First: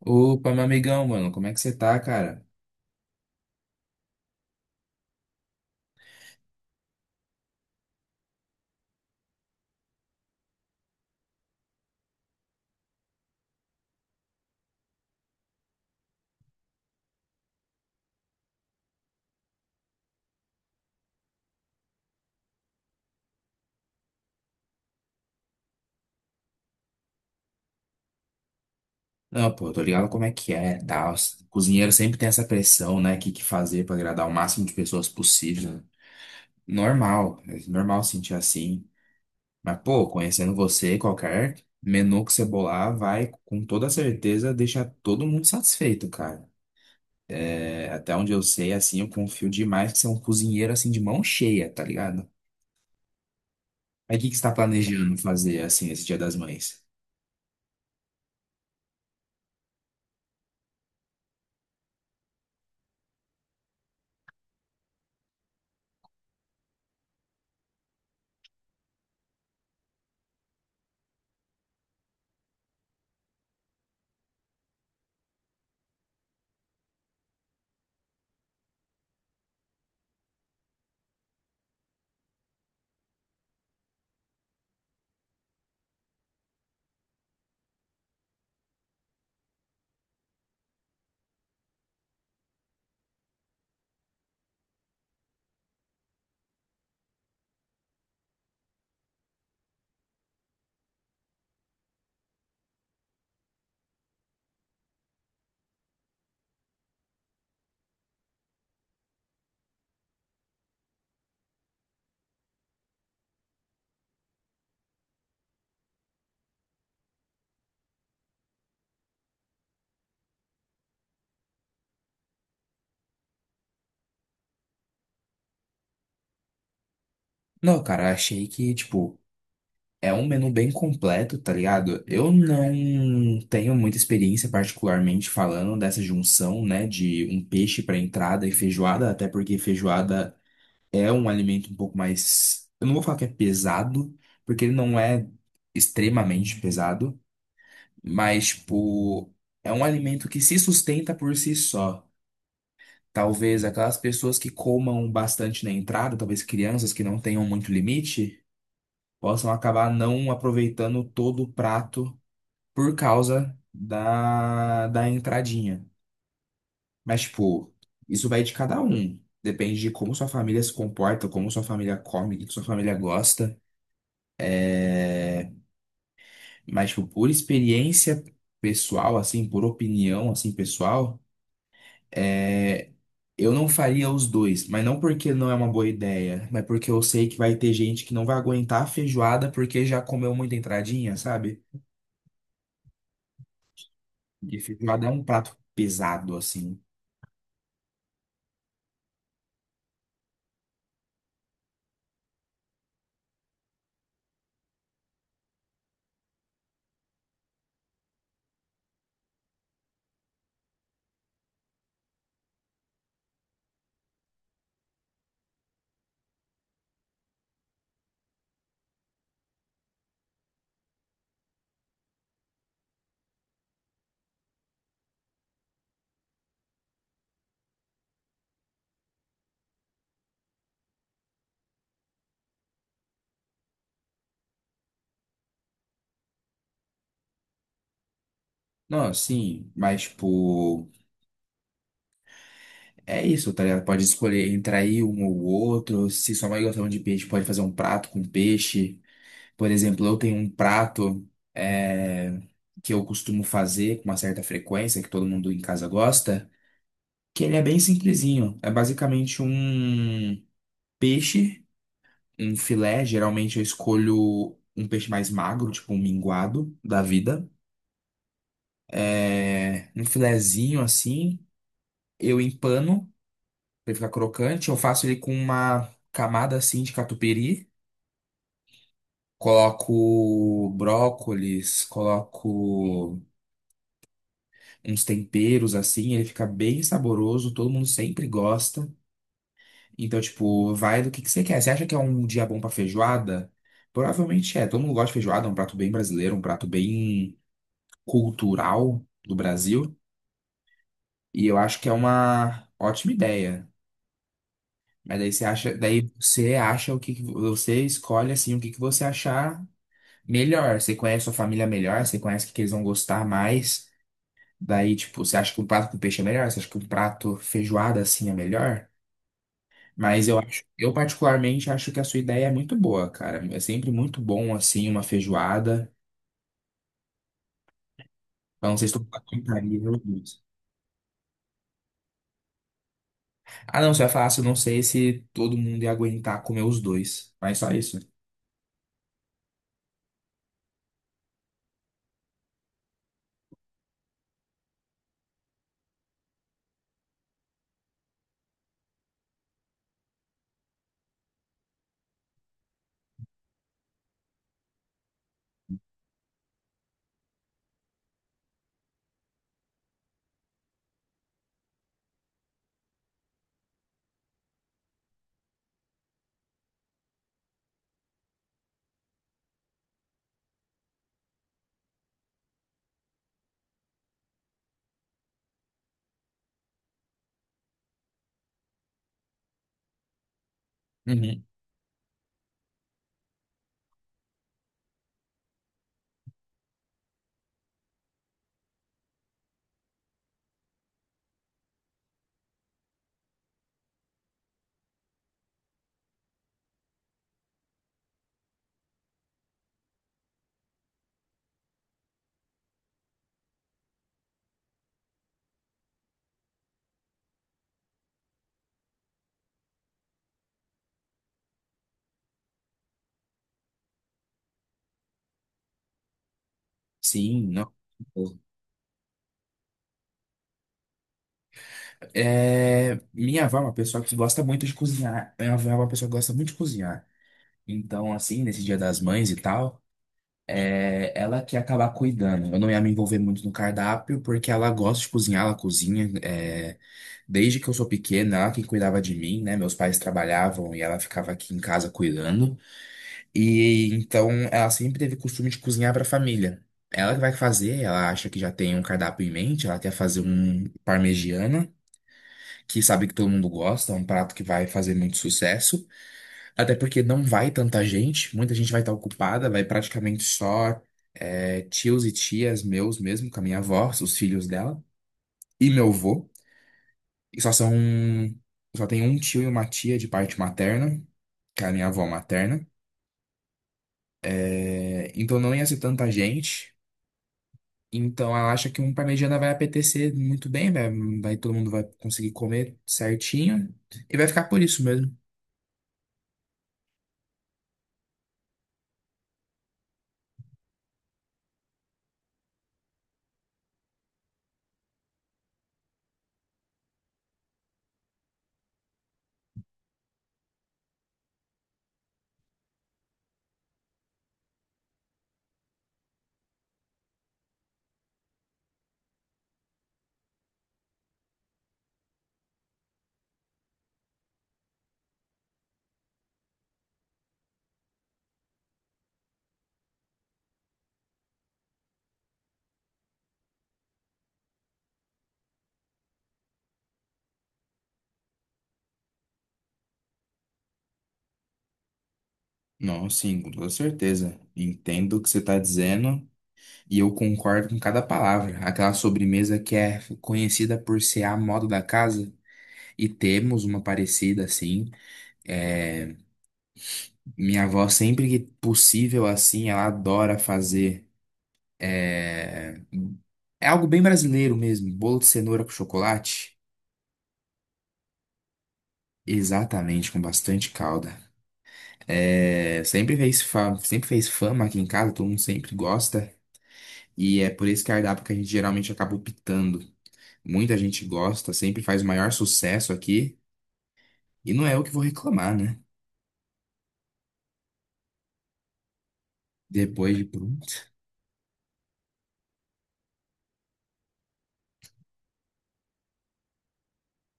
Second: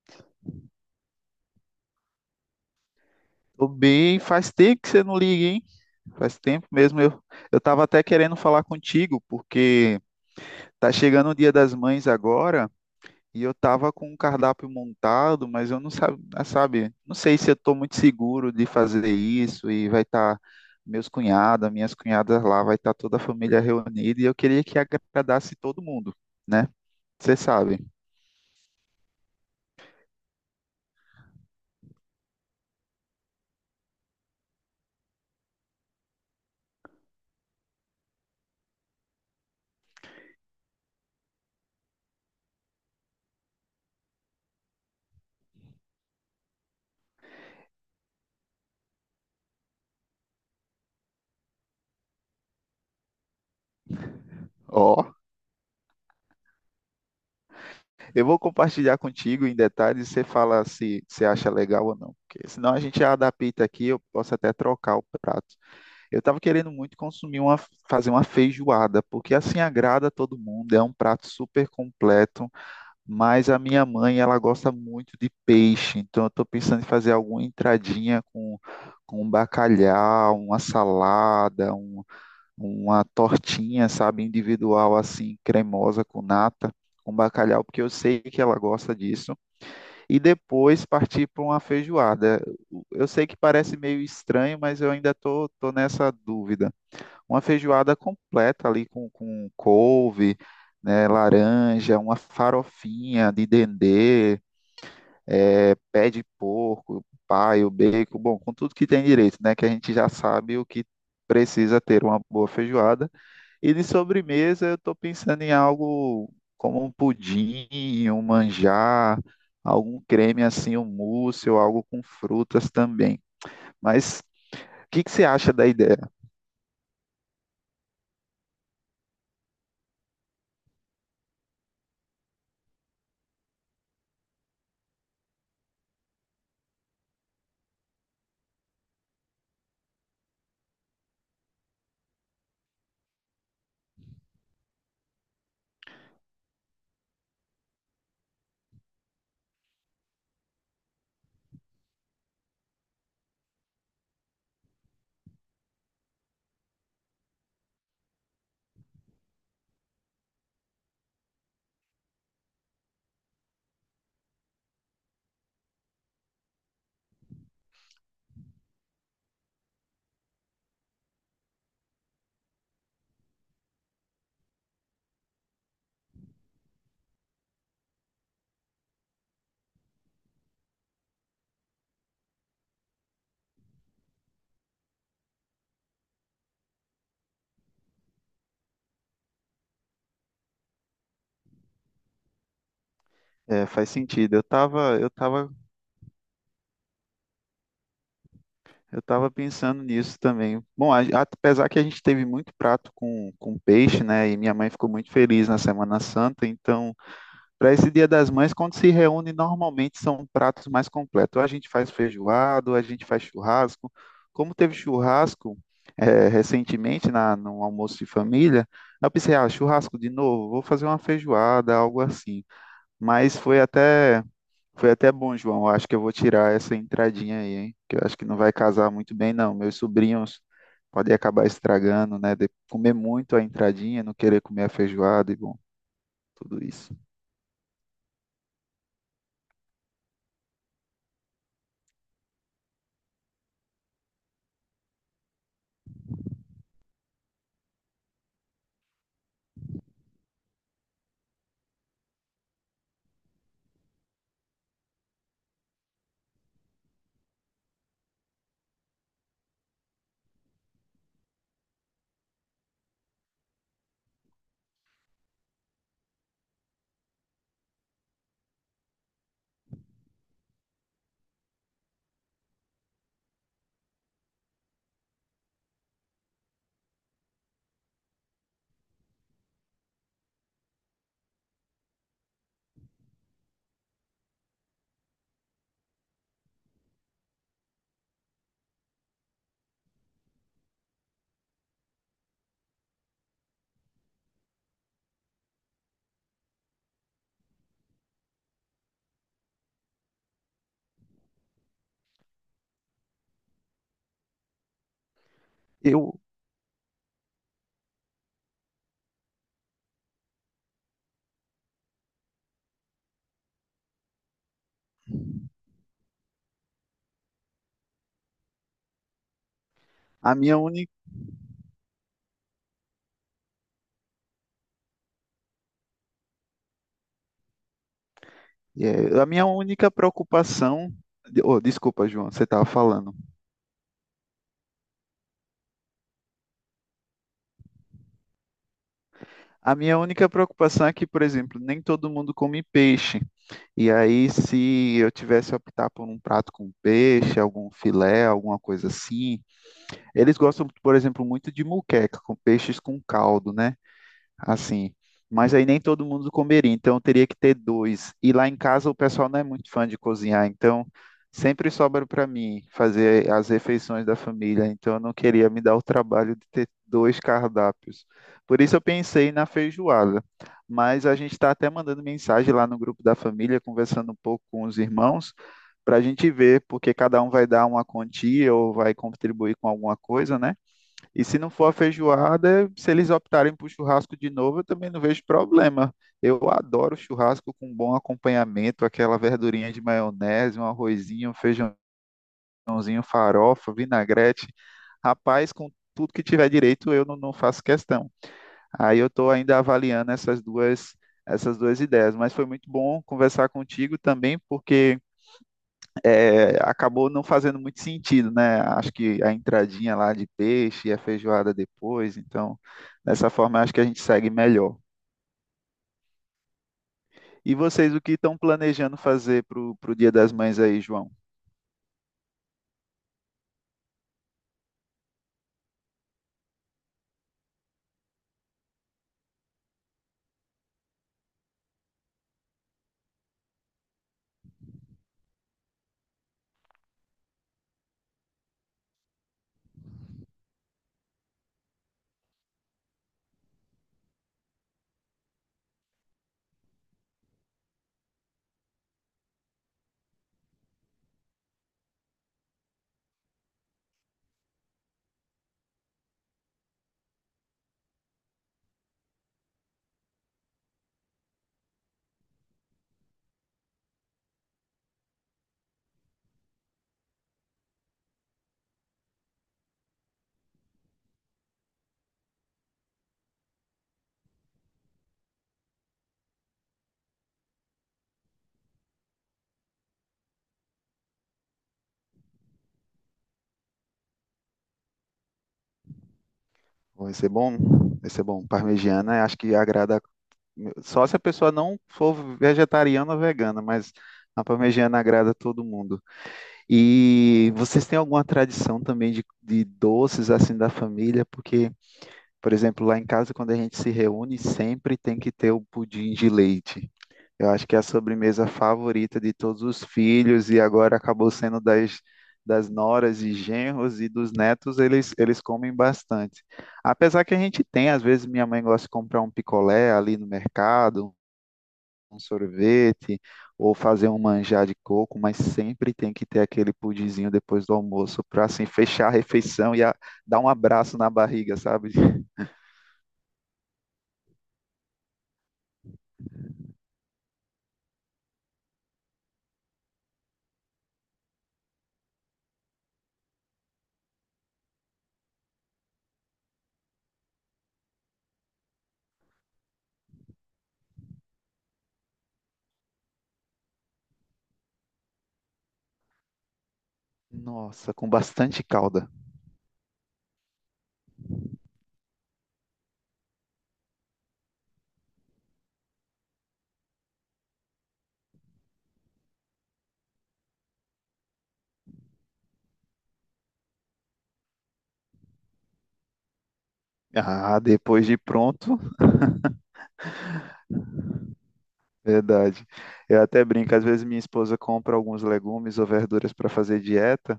Opa, meu amigão, mano, como é que você tá, cara? Tô bem, faz tempo que você não liga, hein? Faz tempo mesmo. Eu tava até querendo falar contigo, porque tá chegando o Dia das Mães agora e eu tava com um cardápio montado, mas eu não sabe, sabe, não sei se eu tô muito seguro de fazer isso e vai estar meus cunhados, minhas cunhadas lá, vai estar toda a família reunida e eu queria que agradasse todo mundo, né? Você sabe. Não, pô, eu tô ligado como é que é, tal. Cozinheiro sempre tem essa pressão, né? O que que fazer pra agradar o máximo de pessoas possível. Né? Normal, é normal sentir assim. Mas, pô, conhecendo você, qualquer menu que você bolar vai, com toda certeza, deixar todo mundo satisfeito, cara. É, até onde eu sei, assim, eu confio demais que você é um cozinheiro, assim, de mão cheia, tá ligado? Mas o que que você tá Ó. planejando fazer, assim, esse Dia das Mães? Eu vou compartilhar contigo em detalhes e você fala se você acha legal ou não. Porque senão a gente adapta aqui, eu posso até trocar o prato. Eu estava querendo muito fazer uma feijoada, porque assim agrada todo mundo, é um prato super completo, mas a minha mãe, ela gosta muito de peixe, então eu estou pensando em fazer alguma com um bacalhau, uma salada, uma tortinha, sabe, individual assim, cremosa com nata, com bacalhau, porque eu sei que ela gosta disso, e depois partir para uma feijoada. Eu sei que parece meio estranho, mas eu ainda tô nessa dúvida. Uma feijoada completa ali com couve, né, laranja, uma farofinha de dendê, pé de porco, paio, bacon, bom, com tudo que tem direito, né, que a gente já sabe o que precisa ter uma boa feijoada e de sobremesa, eu estou pensando em algo como um pudim, um manjar, algum creme assim, um mousse ou algo com frutas também. Mas o que que você acha da ideia? Não, cara, achei que, tipo. É um menu bem completo, tá ligado? Eu não tenho muita experiência, particularmente falando dessa junção, né, de um peixe para entrada e feijoada, até porque feijoada é um alimento um pouco mais. Eu não vou falar que é pesado, porque ele não é extremamente pesado, mas, tipo, é um alimento que se sustenta por si só. Talvez aquelas pessoas que comam bastante na entrada, talvez crianças que não tenham muito limite possam acabar não aproveitando todo o prato por causa da entradinha. Mas, tipo, isso vai de cada um. Depende de como sua família se comporta, como sua família come, o que que sua família gosta. É, mas, tipo, por experiência pessoal, assim, por opinião, assim, pessoal, é, eu não faria os dois. Mas não porque não é uma boa ideia, mas porque eu sei que vai ter gente que não vai aguentar a feijoada porque já comeu muita entradinha, sabe? É, faz sentido. Eu E estava, feijoada é eu um tava, prato pesado, assim. eu tava pensando nisso também. Bom, apesar que a gente teve muito prato com peixe, né? E minha mãe ficou muito feliz na Semana Santa, então para esse Dia das Mães, quando se reúne, normalmente são pratos mais completos. Ou a gente faz feijoado, ou a gente faz churrasco. Como teve churrasco recentemente no almoço de família, eu pensei, ah, churrasco de novo, vou fazer uma feijoada, algo assim. Mas foi até bom, João. Eu acho que eu vou tirar essa entradinha aí, hein? Que eu acho que não vai casar muito bem, não. Meus sobrinhos podem acabar estragando, né? De comer muito a entradinha, não querer comer a feijoada e bom, tudo isso. Não, sim, mas, tipo. É isso, tá ligado? Pode escolher entre aí um ou outro. Se sua mãe gostava de peixe, pode fazer um prato com peixe. Por exemplo, eu tenho um prato é, que eu costumo fazer com uma certa frequência, que todo mundo em casa gosta, que ele é bem simplesinho. É basicamente um peixe, um filé. Geralmente eu escolho um peixe mais magro, tipo um minguado da vida. É, um filezinho assim, eu empano. Pra ele ficar crocante. Eu faço ele com uma camada assim de catupiry. Coloco brócolis, coloco uns temperos assim, ele fica bem saboroso, todo mundo sempre gosta. Então, tipo, vai do que você quer. Você acha que é um dia bom pra feijoada? Provavelmente é. Todo mundo gosta de feijoada, é um prato bem brasileiro, um prato bem cultural do Brasil. E eu acho que é uma ótima ideia. Mas daí Eu, você acha o que que- você escolhe assim o que que você achar melhor, você conhece sua família melhor, você conhece o que que eles vão gostar mais. Daí, tipo, você acha que um prato com peixe é melhor? Você acha que um prato feijoada assim é melhor? Mas a eu minha acho, eu única particularmente acho que a sua ideia é muito boa, cara. É sempre muito bom assim uma feijoada. Eu não sei se estou É, a minha aguentaria única os dois. preocupação. Oh, desculpa, João, você estava falando. Ah, não, você vai falar, se eu não sei se todo mundo ia aguentar comer os dois. Mas só isso. A minha única preocupação é que, por exemplo, nem todo mundo come peixe. E aí, se eu tivesse a optar por um prato com peixe, algum filé, alguma coisa assim, eles gostam, por exemplo, muito de moqueca, com peixes com caldo, né? Assim. Mas aí nem todo mundo comeria, então eu teria que ter dois. E lá em casa o pessoal não é muito fã de cozinhar, então sempre sobra para mim fazer as refeições da família, então eu não queria me dar o trabalho de ter dois cardápios. Por isso eu pensei na feijoada. Mas a gente está até mandando mensagem lá no grupo da família, conversando um pouco com os irmãos, para a gente ver, porque cada um vai dar uma quantia ou vai contribuir com alguma coisa, né? E se Uhum. não for a feijoada, se eles optarem por churrasco de novo, eu também não vejo problema. Eu adoro churrasco com bom acompanhamento, aquela verdurinha de maionese, um arrozinho, um feijãozinho, farofa, vinagrete. Rapaz, com tudo que tiver direito, eu não faço questão. Aí eu estou ainda avaliando essas duas ideias. Mas foi muito bom conversar contigo também, porque acabou não fazendo muito sentido, né? Acho que a entradinha lá de peixe e a feijoada depois, então, dessa forma, acho que a gente segue melhor. Sim, E não. vocês, o que estão planejando fazer para o Dia das Mães aí, João? É, minha avó é uma pessoa que gosta muito de cozinhar. Minha avó é uma pessoa que gosta muito de cozinhar. Então, assim, nesse Dia das Mães e tal, ela que ia acabar cuidando. Eu não ia me envolver muito no cardápio, porque ela gosta de cozinhar, ela cozinha. Desde que eu sou pequena, ela que cuidava de mim, né? Meus pais trabalhavam e ela ficava aqui em casa cuidando. E então, ela sempre teve costume de cozinhar para a família. Ela que vai fazer, ela acha que já tem um cardápio em mente, ela quer fazer um parmegiana, que sabe que todo mundo gosta, é um prato que vai fazer muito sucesso. Até porque não vai tanta gente, muita gente vai estar ocupada, vai praticamente só tios e tias meus mesmo, com a minha avó, os filhos dela, e meu avô. E só são. Só tem um tio e uma tia de parte materna, que é a minha avó materna. É, então não ia ser tanta gente. Então ela acha que um pra mediana vai apetecer muito bem, vai, vai- todo mundo vai conseguir comer certinho e vai ficar por isso mesmo. Vai ser bom? Vai ser bom. Parmegiana, acho que agrada. Só se a pessoa não for vegetariana ou vegana, mas a parmegiana agrada a todo mundo. E vocês têm alguma tradição também de doces assim da família? Porque por exemplo, lá em casa, quando a gente se reúne, sempre tem que ter o pudim de leite. Eu acho que é a sobremesa favorita de todos os filhos e agora acabou sendo das noras e genros e dos netos, eles comem bastante. Apesar que a gente tem, às vezes minha mãe gosta de comprar um picolé ali no mercado, um sorvete, ou fazer um manjar de coco, mas sempre tem que ter aquele pudinzinho depois do almoço para assim fechar a refeição e dar um abraço na barriga, sabe? Não, sim, com toda certeza. Entendo o que você está dizendo. E eu concordo com cada palavra. Aquela sobremesa que é conhecida por ser a moda da casa. E temos uma parecida assim. É, minha avó, sempre que possível assim, ela adora fazer. É, é algo bem brasileiro mesmo. Bolo de cenoura com chocolate. Nossa, com bastante calda. Exatamente, com bastante calda. É, sempre fez fama aqui em casa, todo mundo sempre gosta. E é por esse cardápio que a gente geralmente acaba optando. Muita gente gosta, sempre faz o maior sucesso aqui. E não é eu que vou reclamar, né? Ah, depois de pronto, Depois de pronto. verdade. Eu até brinco, às vezes minha esposa compra alguns legumes ou verduras para fazer dieta,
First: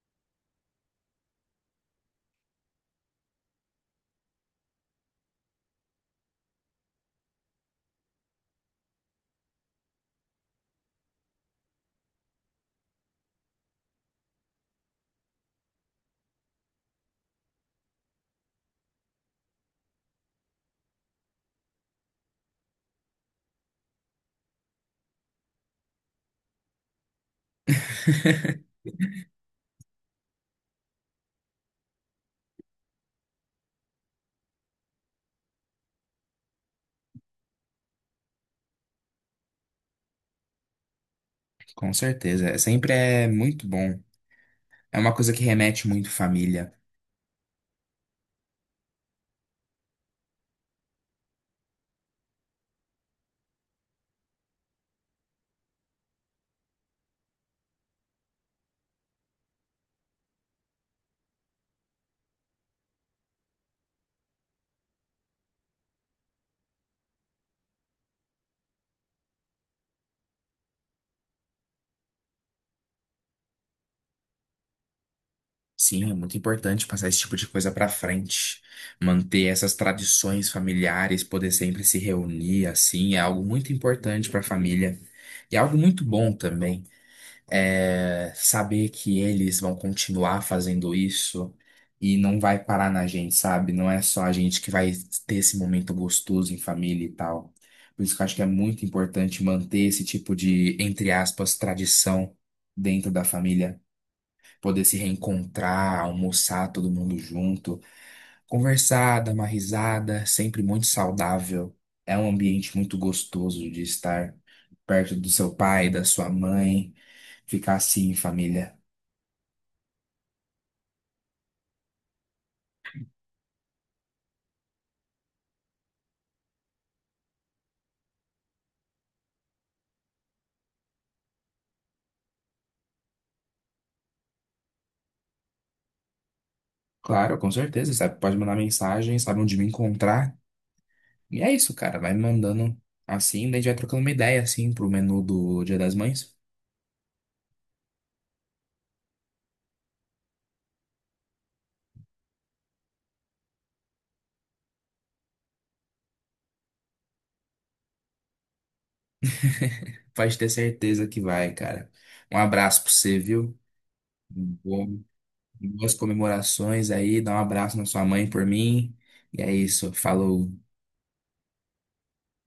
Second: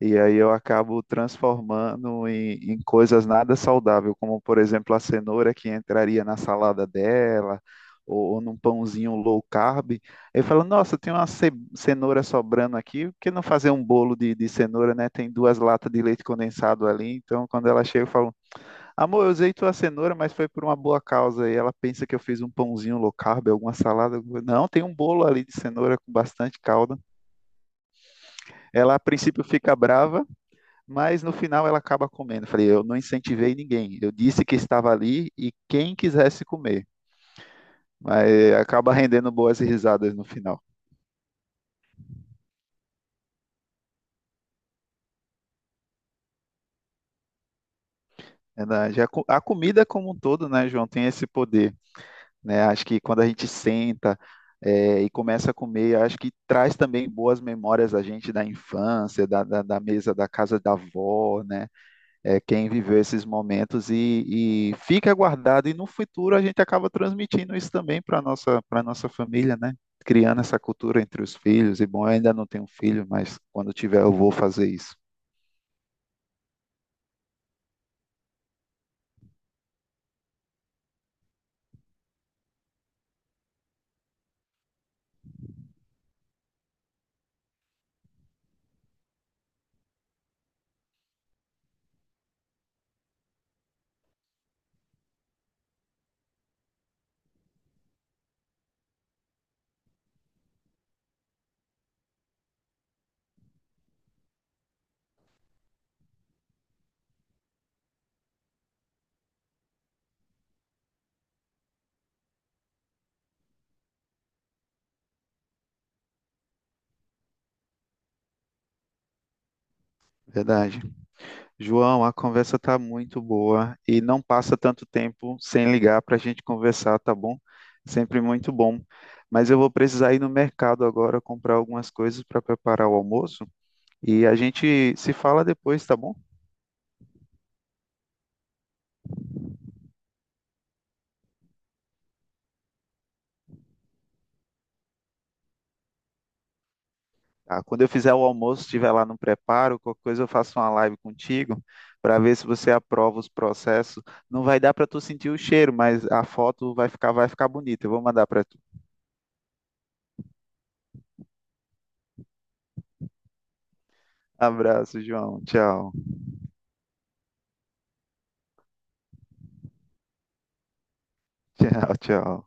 e aí eu acabo transformando em coisas nada saudável, como por exemplo a cenoura que entraria na salada dela, ou num pãozinho low carb. Eu falo, nossa, tem uma cenoura sobrando aqui, por que não fazer um bolo de cenoura, né? Tem duas latas de leite condensado ali, então quando ela chega, eu falo, amor, eu usei tua cenoura, mas foi por uma boa causa. E ela pensa que eu fiz um pãozinho low carb, alguma salada. Não, tem um bolo ali de cenoura com bastante calda. Ela, a princípio, fica brava, mas no final ela acaba comendo. Falei, eu não incentivei ninguém. Eu disse que estava ali e quem quisesse comer. Mas acaba rendendo boas risadas no final. Com certeza. É- Sempre é muito bom. É uma coisa que remete muito família. A comida como um todo, né, João, tem esse poder. Né? Acho que quando a gente senta, e começa a comer, acho que traz também boas memórias a gente da infância, da mesa da casa da avó, né? É, quem viveu esses momentos e fica guardado, e no futuro a gente acaba transmitindo isso também para nossa família, né? Criando essa cultura entre os filhos, e bom, eu ainda não tenho filho, mas quando tiver eu vou fazer isso. Sim, é muito importante passar esse tipo de coisa pra frente. Manter essas tradições familiares, poder sempre se reunir assim, é algo muito importante pra família. E é algo muito bom também. É, saber que eles vão continuar fazendo isso e não vai parar na gente, sabe? Não é só a gente que vai ter esse momento gostoso em família e tal. Por isso que eu acho que é muito importante manter esse tipo de, entre aspas, tradição dentro da família, poder se reencontrar, almoçar todo mundo junto. Conversar, dar uma risada, sempre muito saudável. É um ambiente muito gostoso de estar perto do seu pai, da sua mãe, ficar assim em família. Verdade. João, a conversa tá muito boa e não passa tanto tempo sem ligar para a gente conversar, tá bom? Sempre muito bom. Mas eu vou precisar ir no mercado agora comprar algumas coisas para preparar o almoço e a gente se fala depois, tá bom? Claro, com certeza, sabe? Pode mandar mensagem, sabe onde me encontrar. E é isso, cara, vai me mandando assim, daí a gente vai trocando uma ideia assim pro menu do Dia das Mães. Tá, quando eu fizer o almoço, estiver lá no preparo, qualquer coisa eu faço uma live contigo para ver se você aprova os processos. Não vai dar para tu sentir o cheiro, mas a foto vai vai ficar bonita. Eu vou mandar para tu. Pode ter certeza que vai, cara. Um abraço pra você, viu? Abraço, Bom- João. Tchau. boas comemorações aí, dá um abraço na sua mãe por mim. E é isso, falou. Tchau, tchau.